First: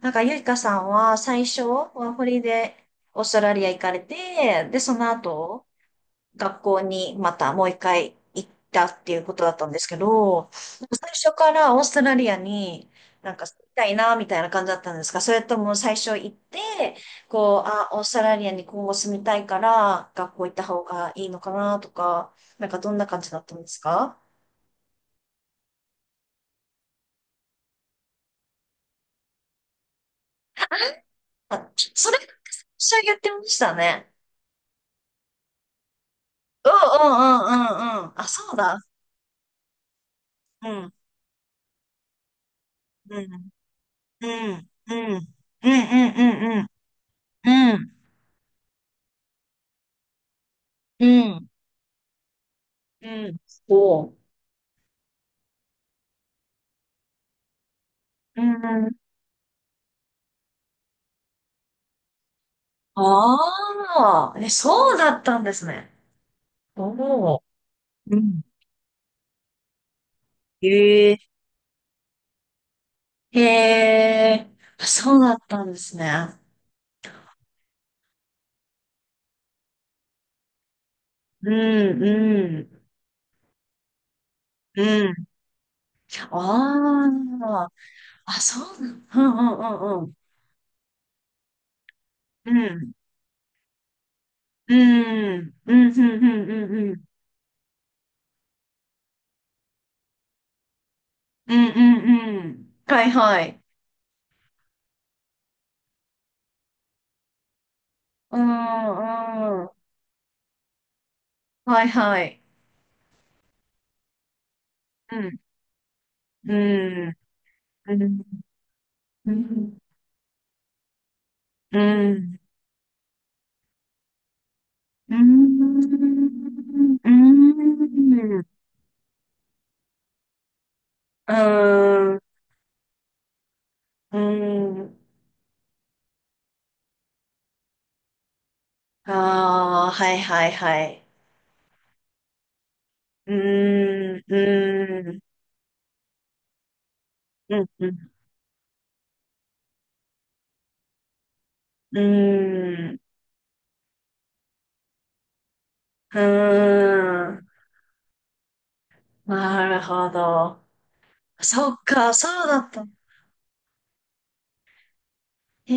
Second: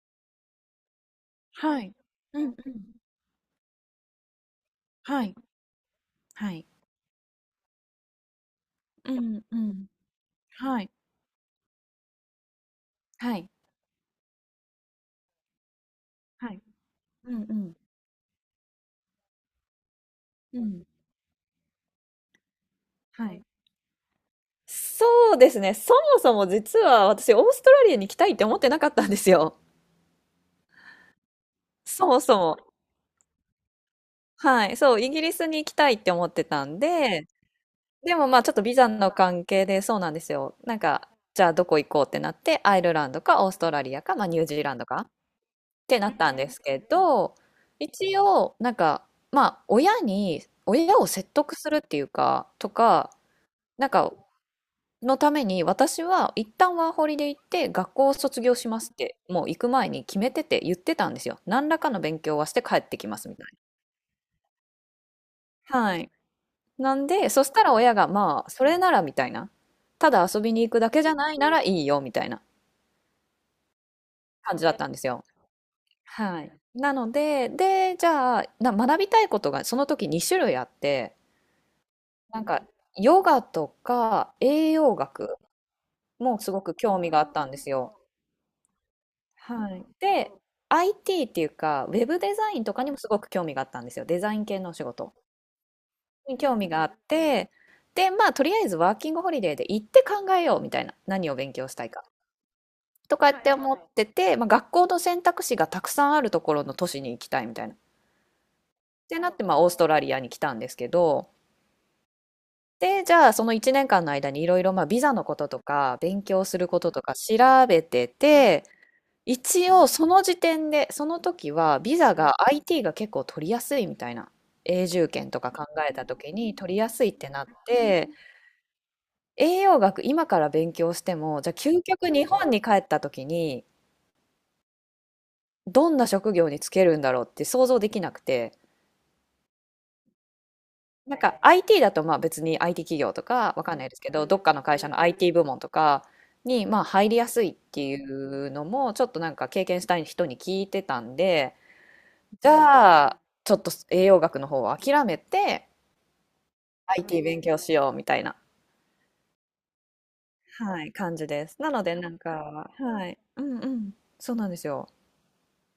なんか、ゆいかさんは最初、はワい。ーホうリんうでん。オーストラリア行かれて、で、そのはい。後、は学い。校にまたもう一回行ったっていううこんとだっうたんですん。けど、はい。最初からオーストラリアになんはかい。行きたいな、みたいな感じだったんですか？それとも最初行っはて、い。うんうこう、ん。あ、オーストラリアに今後住みたいから、学校行っうた方ん。がいいのかな、とか、なんかどんな感はじだっい。たんですか？そうですね。そもそも実は私、オーストラリアに行きたいって思ってなかったんですよ。あ、そそれ、もそも。最初言ってましたね。はい。そう、イギリスに行きたいって思ってたうんんうんうで、んうんうん。であ、もまそあちょっうとビだ。ザの関係でそうなんですよ。うなんん、か、じゃあどこ行こうってなって、アイルランうドかオん、ーストラリアか、まあうニュージーん、ランドうん、うか。ん、うん、うてなったんでん、うすん、けど、うん、一応、なんか、まあ、親に、親うを説ん、得するっていうか、とうか、ん、なんか、そのために、私は一旦ワーホリで行って、学校を卒う。う業しまん。すって、もう行く前に決めてて言ってたんですよ。何らかの勉強はして帰ってきますみたいああ、え、そうだったんですな。ね。はい。おなんで、お。そしたら親が、うん。まあ、それならみたいな。ただ遊びに行くだけじへゃえ、ないならいいよみたいなへえ、感じだっあ、たんですそうよ。だったんですね。はい。なので、で、じゃあ、学びたいことがその時2種類あって、うん、なんか、うん、ヨガとか栄う養ん。学もすごく興味があったんであすあ、よ。あ、そうなん、はい。うん、うで、IT っていうか、ウェブデザインとかにん、もすごく興味があったんですよ。デザイン系のおう仕事ん、うん。うん、うん、に興う味があん、うっん、て、で、まあ、とりあえずワーキングホリデーで行って考えようみたいな、何を勉うん、強うん、うしたいかん、うん。うん、はい、とかはってい。思ってて、まあ、学校の選択肢がたくさんあるところの都市に行きたいみたいな。っうん、うてなって、まあ、オースん。トラリアに来たんですけど、はいはい。で、じゃあその1年間の間にいろいろまあビザうのこん。ととか勉強うすることとかん。調べうてん。て、う一ん。応その時点で、その時うはん。ビザうが ん。IT が結構取りやすいみたいな。永住うん。権とか考えた時に取りやすいうってなって、ん。うん、栄養学今から勉強しても、じゃあ究極日本に帰った時にどんな職業に就けるんだろうって想像できなくて、ああー、はいはいはい。なんか IT だとまあ別に IT 企業とうかわかんないですけーん。うど、どっかの会社の ーん。IT 部門とかにまあ入りやすいっうん。てういん。うのもちょっとなんか経験したい人に聞いてたんで、うじーん。ゃあちょっと栄養学の方を諦めて う IT ー勉ん、強しようみたいな、なるほど。はい、感じです。そなっのでなか、んそうだか、った。はい、うんうん、そうなんですよ。へ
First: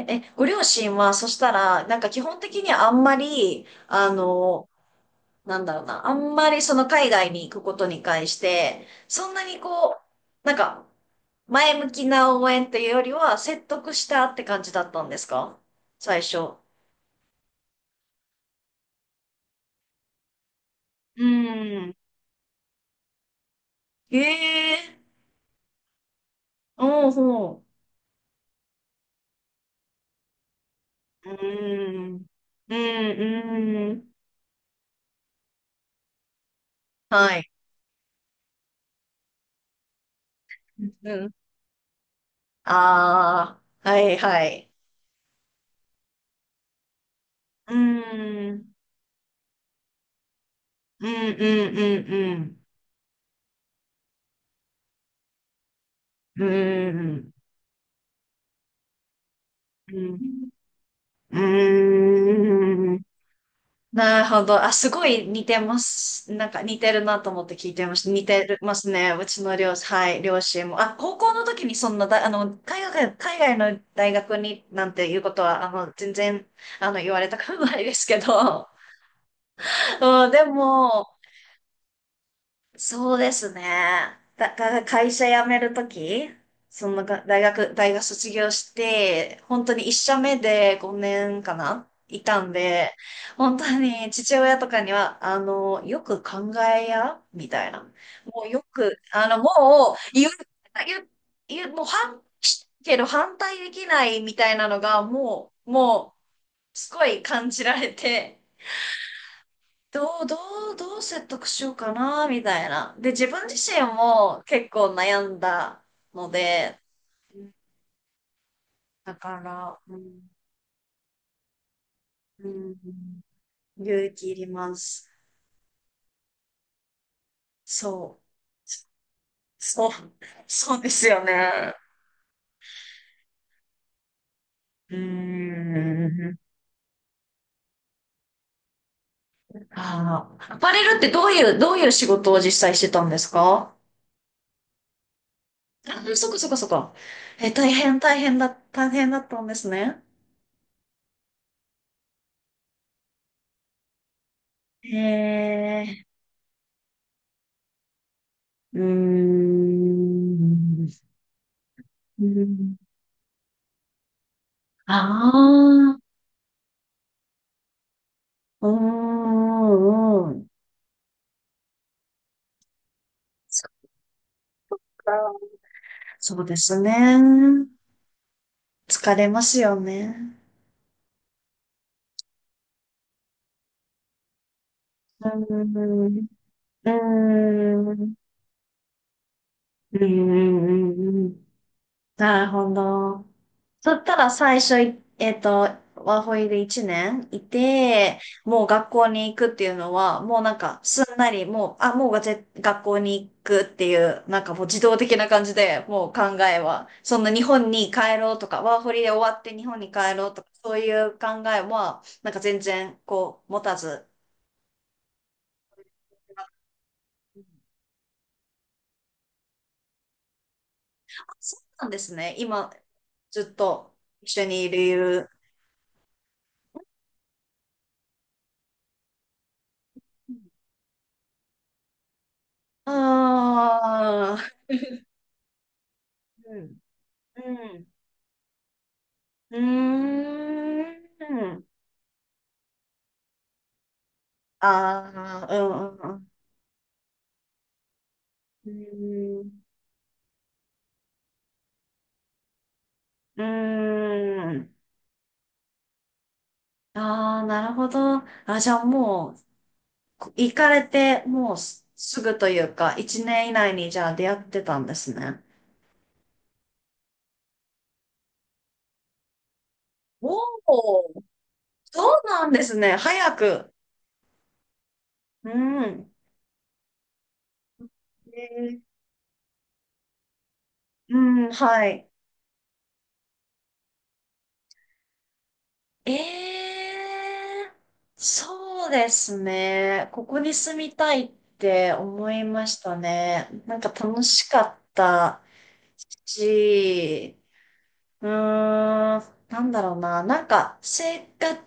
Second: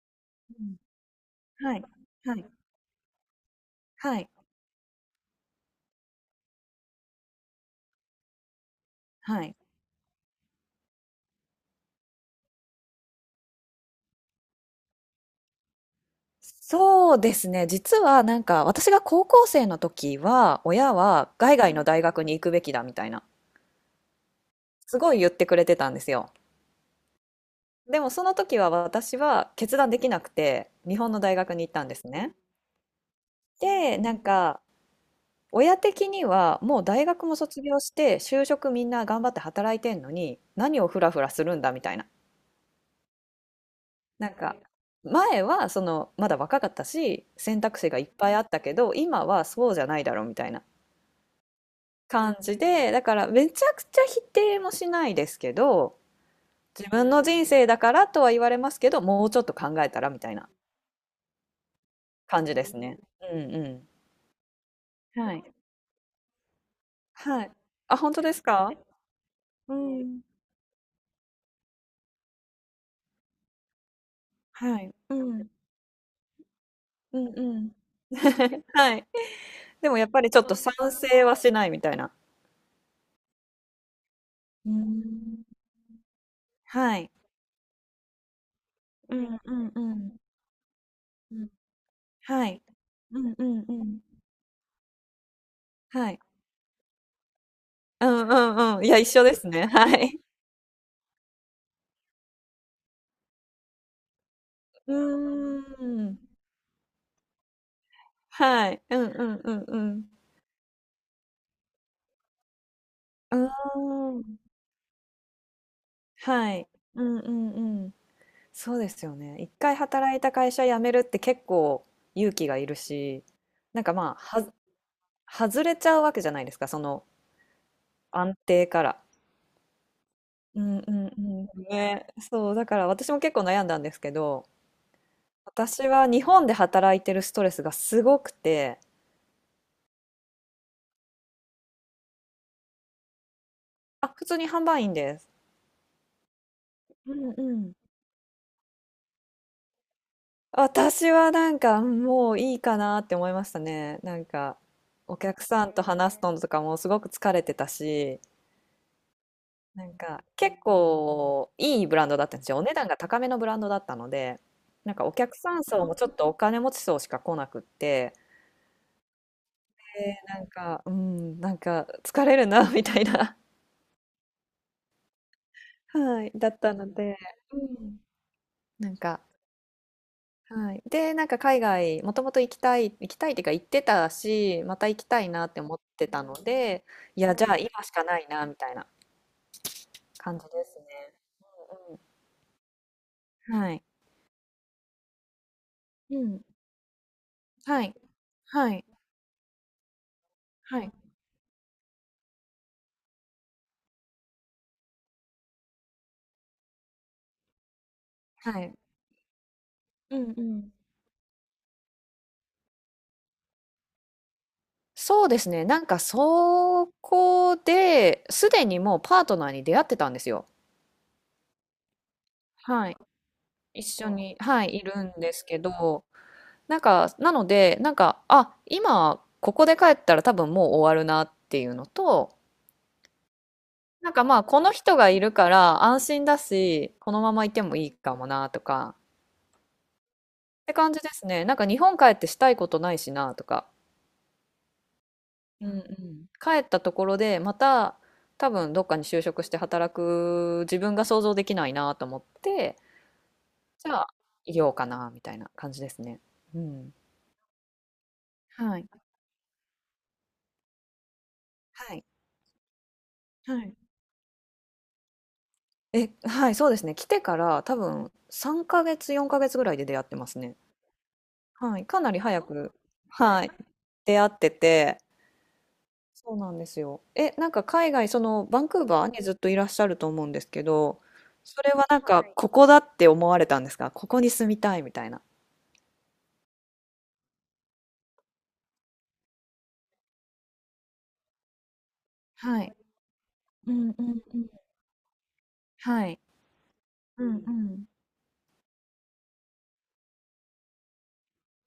え、え、ご両うん親は、そしたはい、ら、なんか基は本い、的にあんまり、はい、なんだろうな、あんまりその海外に行くことに関して、そんはない。にこう、なんか、前向きな応援というよりは、説得したって感じだったんですか、最初？そうですね。実はなんか私が高校生の時は親うは海外のん、大学に行くべきだみたいな、へえ、すごい言ってくれてたんですよ。おうほでもその時は私は決断できなくて日本のう。大学に行ったんでうすん、ね。うん、うで、ん。なんか親的にはもう大学はもい。卒業して就職みんな頑張って働いてんのに何をフラうフラん。するんだみたいな。ああ、はいなんはかい。前はそのまだ若かったし選うー択肢がいっぱいあったん、けど今はそうじゃないだろうみたいなうん、う感じん、で、だからめちゃくちゃ否定もしないですけど、うん、う自ん、う分ーのん、人生だからとは言われますけど、もうちょっと考えうたらみたいん、なう感じですーね。ん。うんうなるほど。あ、すごん。いは似い。てます。なんか似てるなとは思っい。て聞いてまあ、した。本当似ですてるか？ますね。うちのう両、はい、ん。両親も。あ、高校の時にそんなだ、海外、の大学にはなんい。てういうことん。は、全然、言うわんれたうくん。ないですけ ど。はい。でも やっぱうん、りちょでっと賛も、成はしないみたいな。そうですね。だかうら会社ん。辞めるとき、そはのい。が大学卒業しうて、んう本ん当うに一社ん。目で5う年ん。かないたはんい。で、うんう本当んうん。に父親とかには、よはい。く考えや、みたいな。うんうもうよんうん。いや、く、一緒ですね。はもうい。言う、言う、もう反、けど反対できないみたいなのうが、ーもん。う、すごい感じられて、はい。うんうんうんどう、どどう説得しようかな、みたいな。で、自うん。分自身うーん。も結構悩んだのはい。で、うんうんうん。そうですよだね。か一ら、回う働ん、いた会社辞めるって結構勇気うがいるん、し、なんか勇ま気いあ、ります。外れちゃうわけじゃないですか、そのそ安う、定から。そう、うそんうでうすんうよん。ね。ね。そう、だから私も結構悩んだんですけど、うー私は日ん。本で働いてるストレスがすごくて、ああ、アパレルってどういう、どういう仕事を実際してたんですか？あ、普通に販売員です。あ、そっかそっかそっか。うんえ、うん。大変だったんですね。私はなんか、うん、もういいかなって思いましたね。なんかへお客さんとえ、話すのとかもすごく疲れてたし、うーなんか結ん。う構いいブランドーだったんですよ。お値ん、段が高めのブランドだったので、なんあかお客さん層もあ、ちょっとお金持ち層しか来なくって、うーで、ん、うなん。んか、うん、なんか疲れるな みたいな、そっか。はい、そうだでったすので、うね。ん、なん疲か、れますよね。はい。で、なんか海外、もともと行きたい、行きたいっていうか行ってたし、また行きたういん、なってう思ん、ってたうので、いや、じーゃあ今しかん、ないな、みたいなうー感じですね。ん、うーん。なるほど。はい。そしたら最初い、えっと、うワーホん。イで1年いはい。て、もうはい。学校に行くっていうのは、もうなんかはい。すんなり、もう、あ、もうがぜ学校に行くっていう、なんかもう自動的な感じで、もう考えは、そんな日本に帰ろうとはか、い。ワーホリで終わって日本に帰うろうんとうか、ん。そういう考えは、なんか全然こう持たず、そうですね。なんかそこで、すでにもうパートナーに出会ってたんですよ。あ、そうなんですね。今、はい。ずっ一と緒に、一緒にはいい、いるんる。ですけど、なんか、なので、なんか、あ、今、ここで帰ったら多分もう終わるなっていうのと、なんかまあ、ああこの人がいるから安心だー、し、このままういんてもういん。いかもなとか、うーって感じですね。なんん。か日本帰ってしたいことないしなとか。ああ、ううんうんうん。ん帰ったところで、また多う分どっかに就ん。職しうて働く自分が想像できないなと思って、ーん。じゃあ、いうーようん。かなみたいな感じですね。うん。ああ、なるほど。あ、じはゃあい。もう、こ行かれて、もうすはい。すぐというか、1年以は内い。にじゃあ出会ってたんですね。え、はい、そうですね。来てから多分3ヶ月、4ヶ月ぐらいで出会ってまおすね。お、はい。かなりそう早なんでく、すね。早はい、く。出会ってて、うん。そうなんですよ。え、なんか海外、そえのバンー、クーバーにずっといらっしゃると思うんですけど、うん、それははなんい。かここだって思われたんですか？ここに住みたいみたいな。ええ、そうですね。ここに住みたいって思いはまい。したね。うなんかんう楽ん。しかったはい。うんし、うん。うーん、なんだろうな。なんか生活、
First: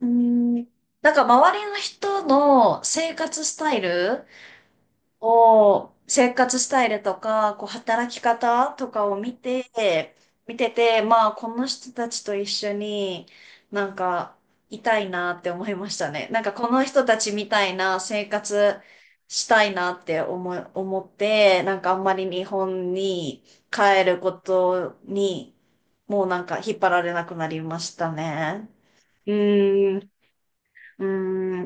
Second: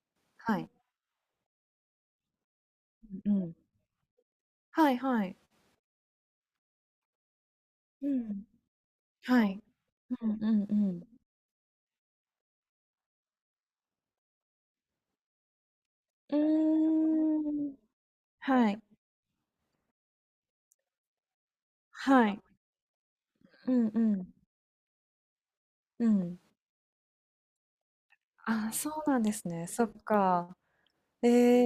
うーん、はい。なんか周りの人の生う活ん。スタイルはいはい。を、生活スタイルとか、こう、う働きん。方とかを見はい。て、うんう見んてうて、ん。まあ、この人たちと一緒になんか、いたいなって思いましたね。うなんか、この人たちみたーいん。な生は活い。したいなって思って、なんか、あんまはりい。日本にうん帰うるん。ことに、うもうん。なんか、引っ張られなくなりましたね。あ、そうなんうですね。そっーん、うか。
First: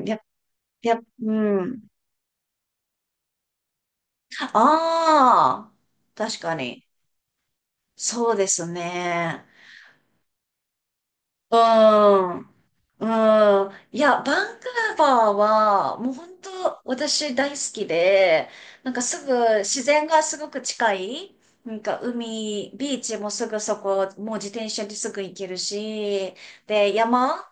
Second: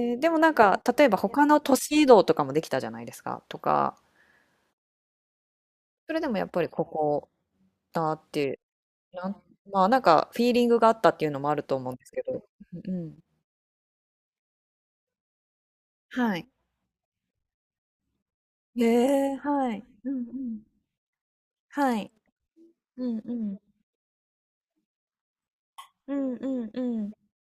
ーん、ー、や、でもなんか、や、例えば他のう都ん。市移動とかもできたじゃないですか。とか、ああ、それでも確やっかぱりに。ここたっそうてでいう、すなん、ね。まあ、なんかフィーリングがあったっていうのもあうると思うんですけん。ど。うんううん。ん。いや、バンクーバーは、もうは本い。当、私大好きで、へなんかすえ、ぐ、は自い。然うんがうすごくん。近い、なんはかい。海、ビーうチんもうすぐん。そこ、もう自転車ですぐ行けるうんし、うんで、うん。山、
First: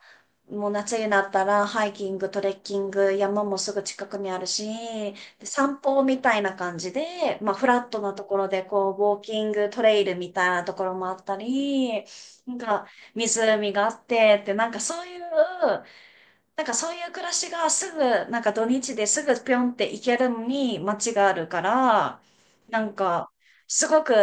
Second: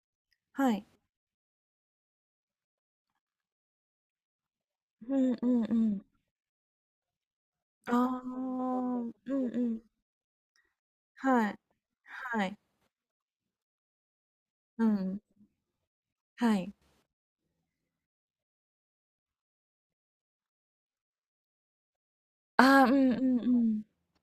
もうはい。夏になったら、ハイキング、トレッキング、山もすぐ近くにあるし、うんでうんう散歩ん。みたいな感じで、まあ、フラッあトなあ、ところで、こう、うんウォーキンうグ、トん。レイルみたいなところもあったはい。り、はなんい。か、湖があってって、なんかうそういん。う、はなんかい。そういう暮らしがすぐ、なんか土日ですぐぴょんって行けるのに街があるから、なああ、うんんうか、んうん。すごく、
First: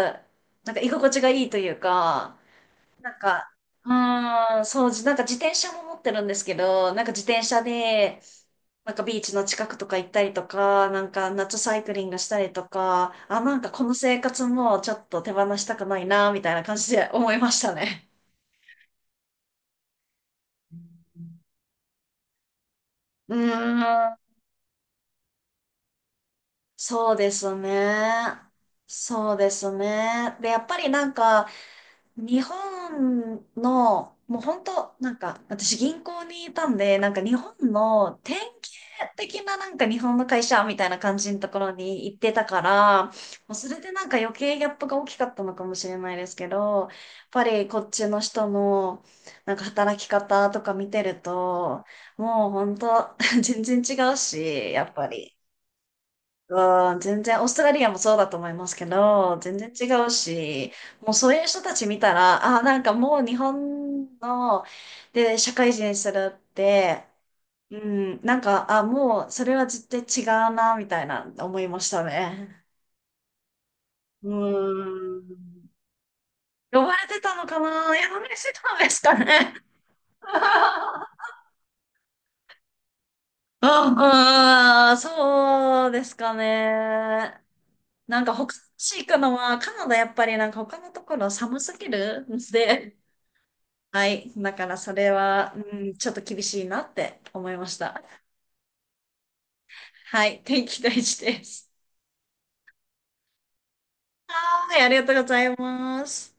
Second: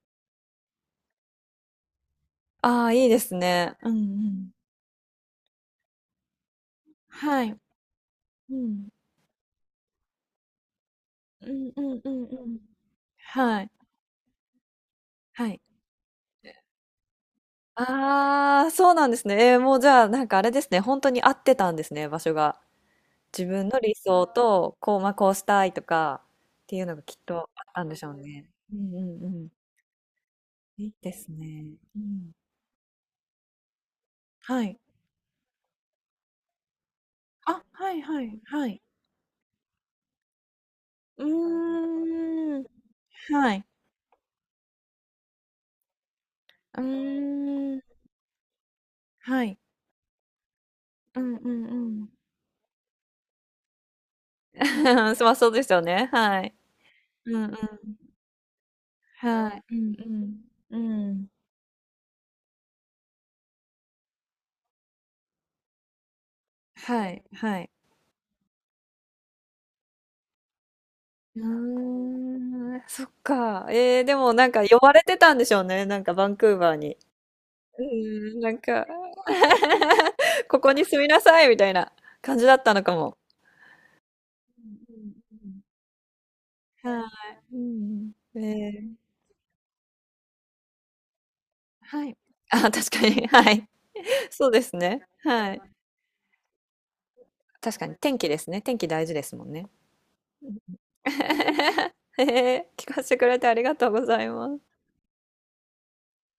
なんか居心地がいいというか、ああ、いいなんですか、ね。ううんうん。ーん、そう、じなんか自転車も持ってるんですけど、なんか自転はい。車で、うん。なんかビーチの近くとか行ったりとか、なんかう夏んサうイクんリンうグんしたうりん。とか、あ、なんはい。かこの生活もちょっと手放はい。したくないな、みたいな感じで思いましたね。ああ、そうなんですね。ええ、もうじゃあ、なんかあれですね、本当に合ってたんですね、場所が。うー自分の理ん。想と、こう、まあ、こうしたいとかっていうのがそうきっでとすあったんでしね。ょうね。うんうんうそうでん。すね。で、やっぱいりいなでんすか、ね。うん。日本の、もうは本い。当、なんか、私銀行にいたんで、なんか日本あ、はいのは典いはい。型的ななんか日本の会社みたいな感うじのところに行ってたーかん。ら、もはうい。それでなんか余計ギャップが大きかったのかもしれないですけうど、やっぱりーこっん。ちの人のはなんい。か働き方とか見てうるんうんうと、ん。もう本当、全然違うし、や っぱまり。あそうですよね、はい。うん、全う然、んオうーストラリアん。もそうだと思いますけど、全はい。然う違んうし、うん。もううん。そういう人たち見たら、ああ、なんかもう日本の、で、社会人するって、はいはい。うん、なんか、あ、もうそれは絶対違うな、みたいなうー思いましたね。ん、そっか。えー、でうもなんか呼ばれてん。たんでしょうね、なんかバンクーバー呼ばに。れてたのかうな？呼ばれてーん、なんたんか ですかね？こ こに住みなさいみたいな感じだったのかも。うあ、うん、んうそうですかんうん。はね。い。うんなんかうん。他のえ市ー、行くのは、カナダやっぱりなんか他のところ寒すぎはい。るんあ、確で、かに、はい。はい。そうだでからすそね。れはは、い。うん、ちょっと厳しいなって思いまし確かにた。天気ですね。天気大事ですもんね。はい。天気大事です。えー、聞かせてくれてありがとうございまはす。ーい。ありがとうございます。